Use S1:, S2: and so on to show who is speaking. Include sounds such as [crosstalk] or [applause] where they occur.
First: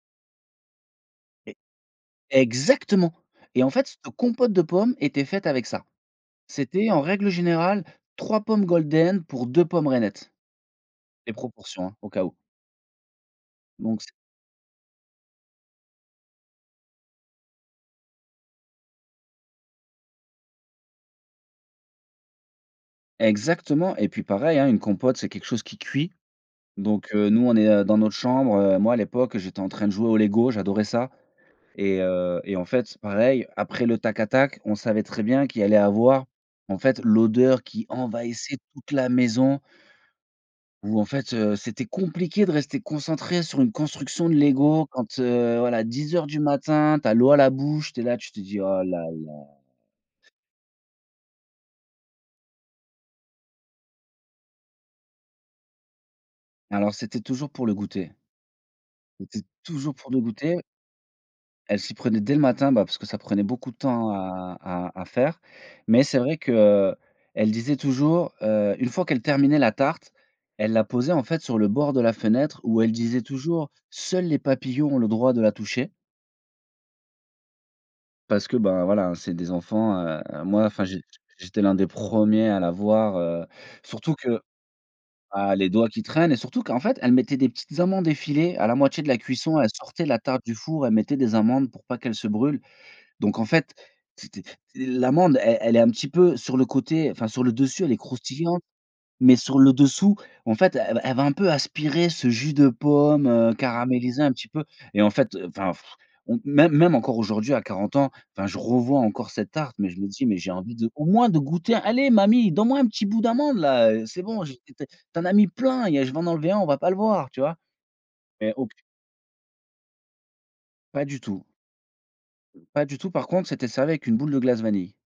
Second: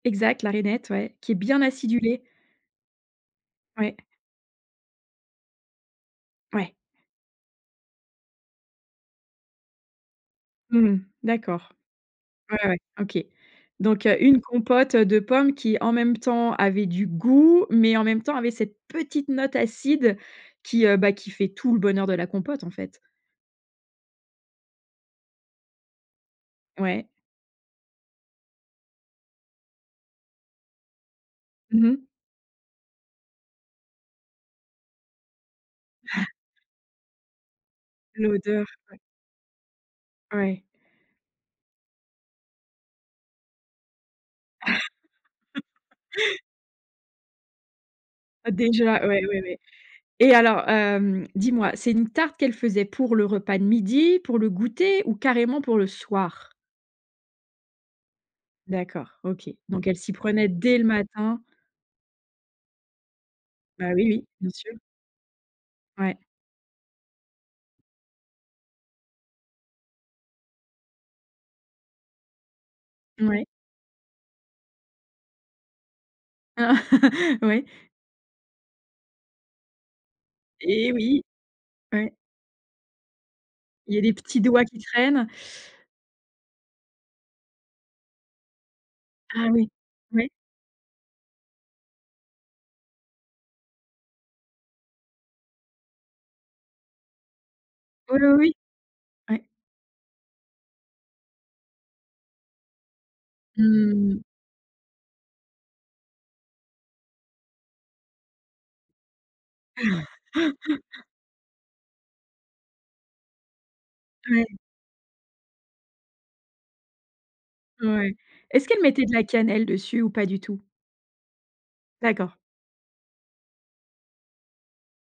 S1: Exact, la rainette, ouais, qui est
S2: E
S1: bien acidulée.
S2: exactement et en fait,
S1: Ouais.
S2: c te compote de pommes était faite avec ça.
S1: Ouais.
S2: C'était en règle générale, 3 pommes golden pour 2 pommes rainettes.
S1: Mmh mh.
S2: Les
S1: D'accord.
S2: proportions hein, au cas où.
S1: Ouais, ouais. OK.
S2: Donc
S1: Donc
S2: c
S1: heu, 1 compote de pommes qui en même temps avait du goût, mais en même temps avait cette petite note acide qui heu, bah, qui fait tout le bonheur de la compote, en fait?
S2: Exactement et puis pareil, hein. Une compote c'est quelque chose qui cuit.
S1: Ouais.
S2: Donc heu, nous on est dans notre chambre, heu, moi à l'époque j'étais en train de jouer au LEGO, j'adorais ça
S1: Mmh
S2: et
S1: mh.
S2: heu et en fait, pareil, après le tac-attaque, on savait très bien qu'il allait avoir
S1: [gasps]
S2: en fait l'odeur qui envahissait
S1: L'odeur.
S2: toute
S1: Oui.
S2: la maison
S1: Oui.
S2: où en fait, heu, c'était compliqué de rester concentré sur une construction de LEGO quand, heu,
S1: [chuckles]
S2: voilà, 10:00 du matin, tu as l'eau à la bouche, tu es là, tu te dis: «Oh là là».
S1: Déjà, ouais, ouais, ouais et alors, heu, dis-moi, c'est une tarte qu'elle faisait pour le repas de midi? Pour le goûter? Ou carrément pour le soir?
S2: Alors c'était toujours pour le goûter
S1: D'accord,
S2: c'était
S1: OK. Donc
S2: toujours
S1: elle
S2: pour
S1: s'y
S2: le
S1: prenait
S2: goûter
S1: dès le matin
S2: elle s'y prenait dès le matin, bah, parce que ça prenait beaucoup de
S1: Bah oui,
S2: temps
S1: oui, bien
S2: à
S1: sûr.
S2: à à faire, mais
S1: Ouais.
S2: c'est vrai qu'elle disait toujours, heu, une fois qu'elle terminait la tarte, elle la posait en fait sur le bord de la fenêtre où elle disait
S1: Moui.
S2: toujours: «Seuls les papillons ont le droit de la toucher»
S1: Ah. Oui.
S2: parce que, bah, voilà hein, c'est des enfants, heu, moi enfin,
S1: Et
S2: j
S1: oui.
S2: j'étais le 1 des
S1: Ouais.
S2: premiers à la voir,
S1: Il y a
S2: surtout
S1: des
S2: que
S1: petits doigts qui traînent.
S2: ah, les doigts qui traînent et surtout qu'en fait elle mettait des petites amandes effilées à la moitié de la
S1: Ah
S2: cuisson, elle
S1: oui,
S2: sortait la
S1: oui.
S2: tarte du four, elle mettait des amandes pour pas qu'elles se brûlent. Donc en fait, c'était l'amande elle elle est un petit peu sur le côté, enfin, sur le dessus elle est
S1: Oh lo, oui,
S2: croustillante, mais
S1: Ouais.
S2: sur le dessous en fait, elle va elle va, un peu aspirer ce jus de pomme, heu,
S1: Mmh.
S2: caramélisé un petit peu et en fait enfin [blows air] même même encore aujourd'hui à 40 ans, enfin, je revois encore cette tarte, mais, je me dis: «Mais j'ai envie de au
S1: [chuckles]
S2: moins de goûter, allez mamie, donne-moi un petit bout d'amande là, heu, c'est bon,
S1: Ouais.
S2: j'ai tu en as mis plein, il y a je vais en enlever 1, on va pas le voir». Tu vois?
S1: Ouais.
S2: Et au
S1: Est-ce
S2: plus
S1: qu'elle mettait de la cannelle dessus ou pas du tout?
S2: Pas du tout
S1: D'accord.
S2: pas du tout par contre, c'était servi avec une boule de glace vanille.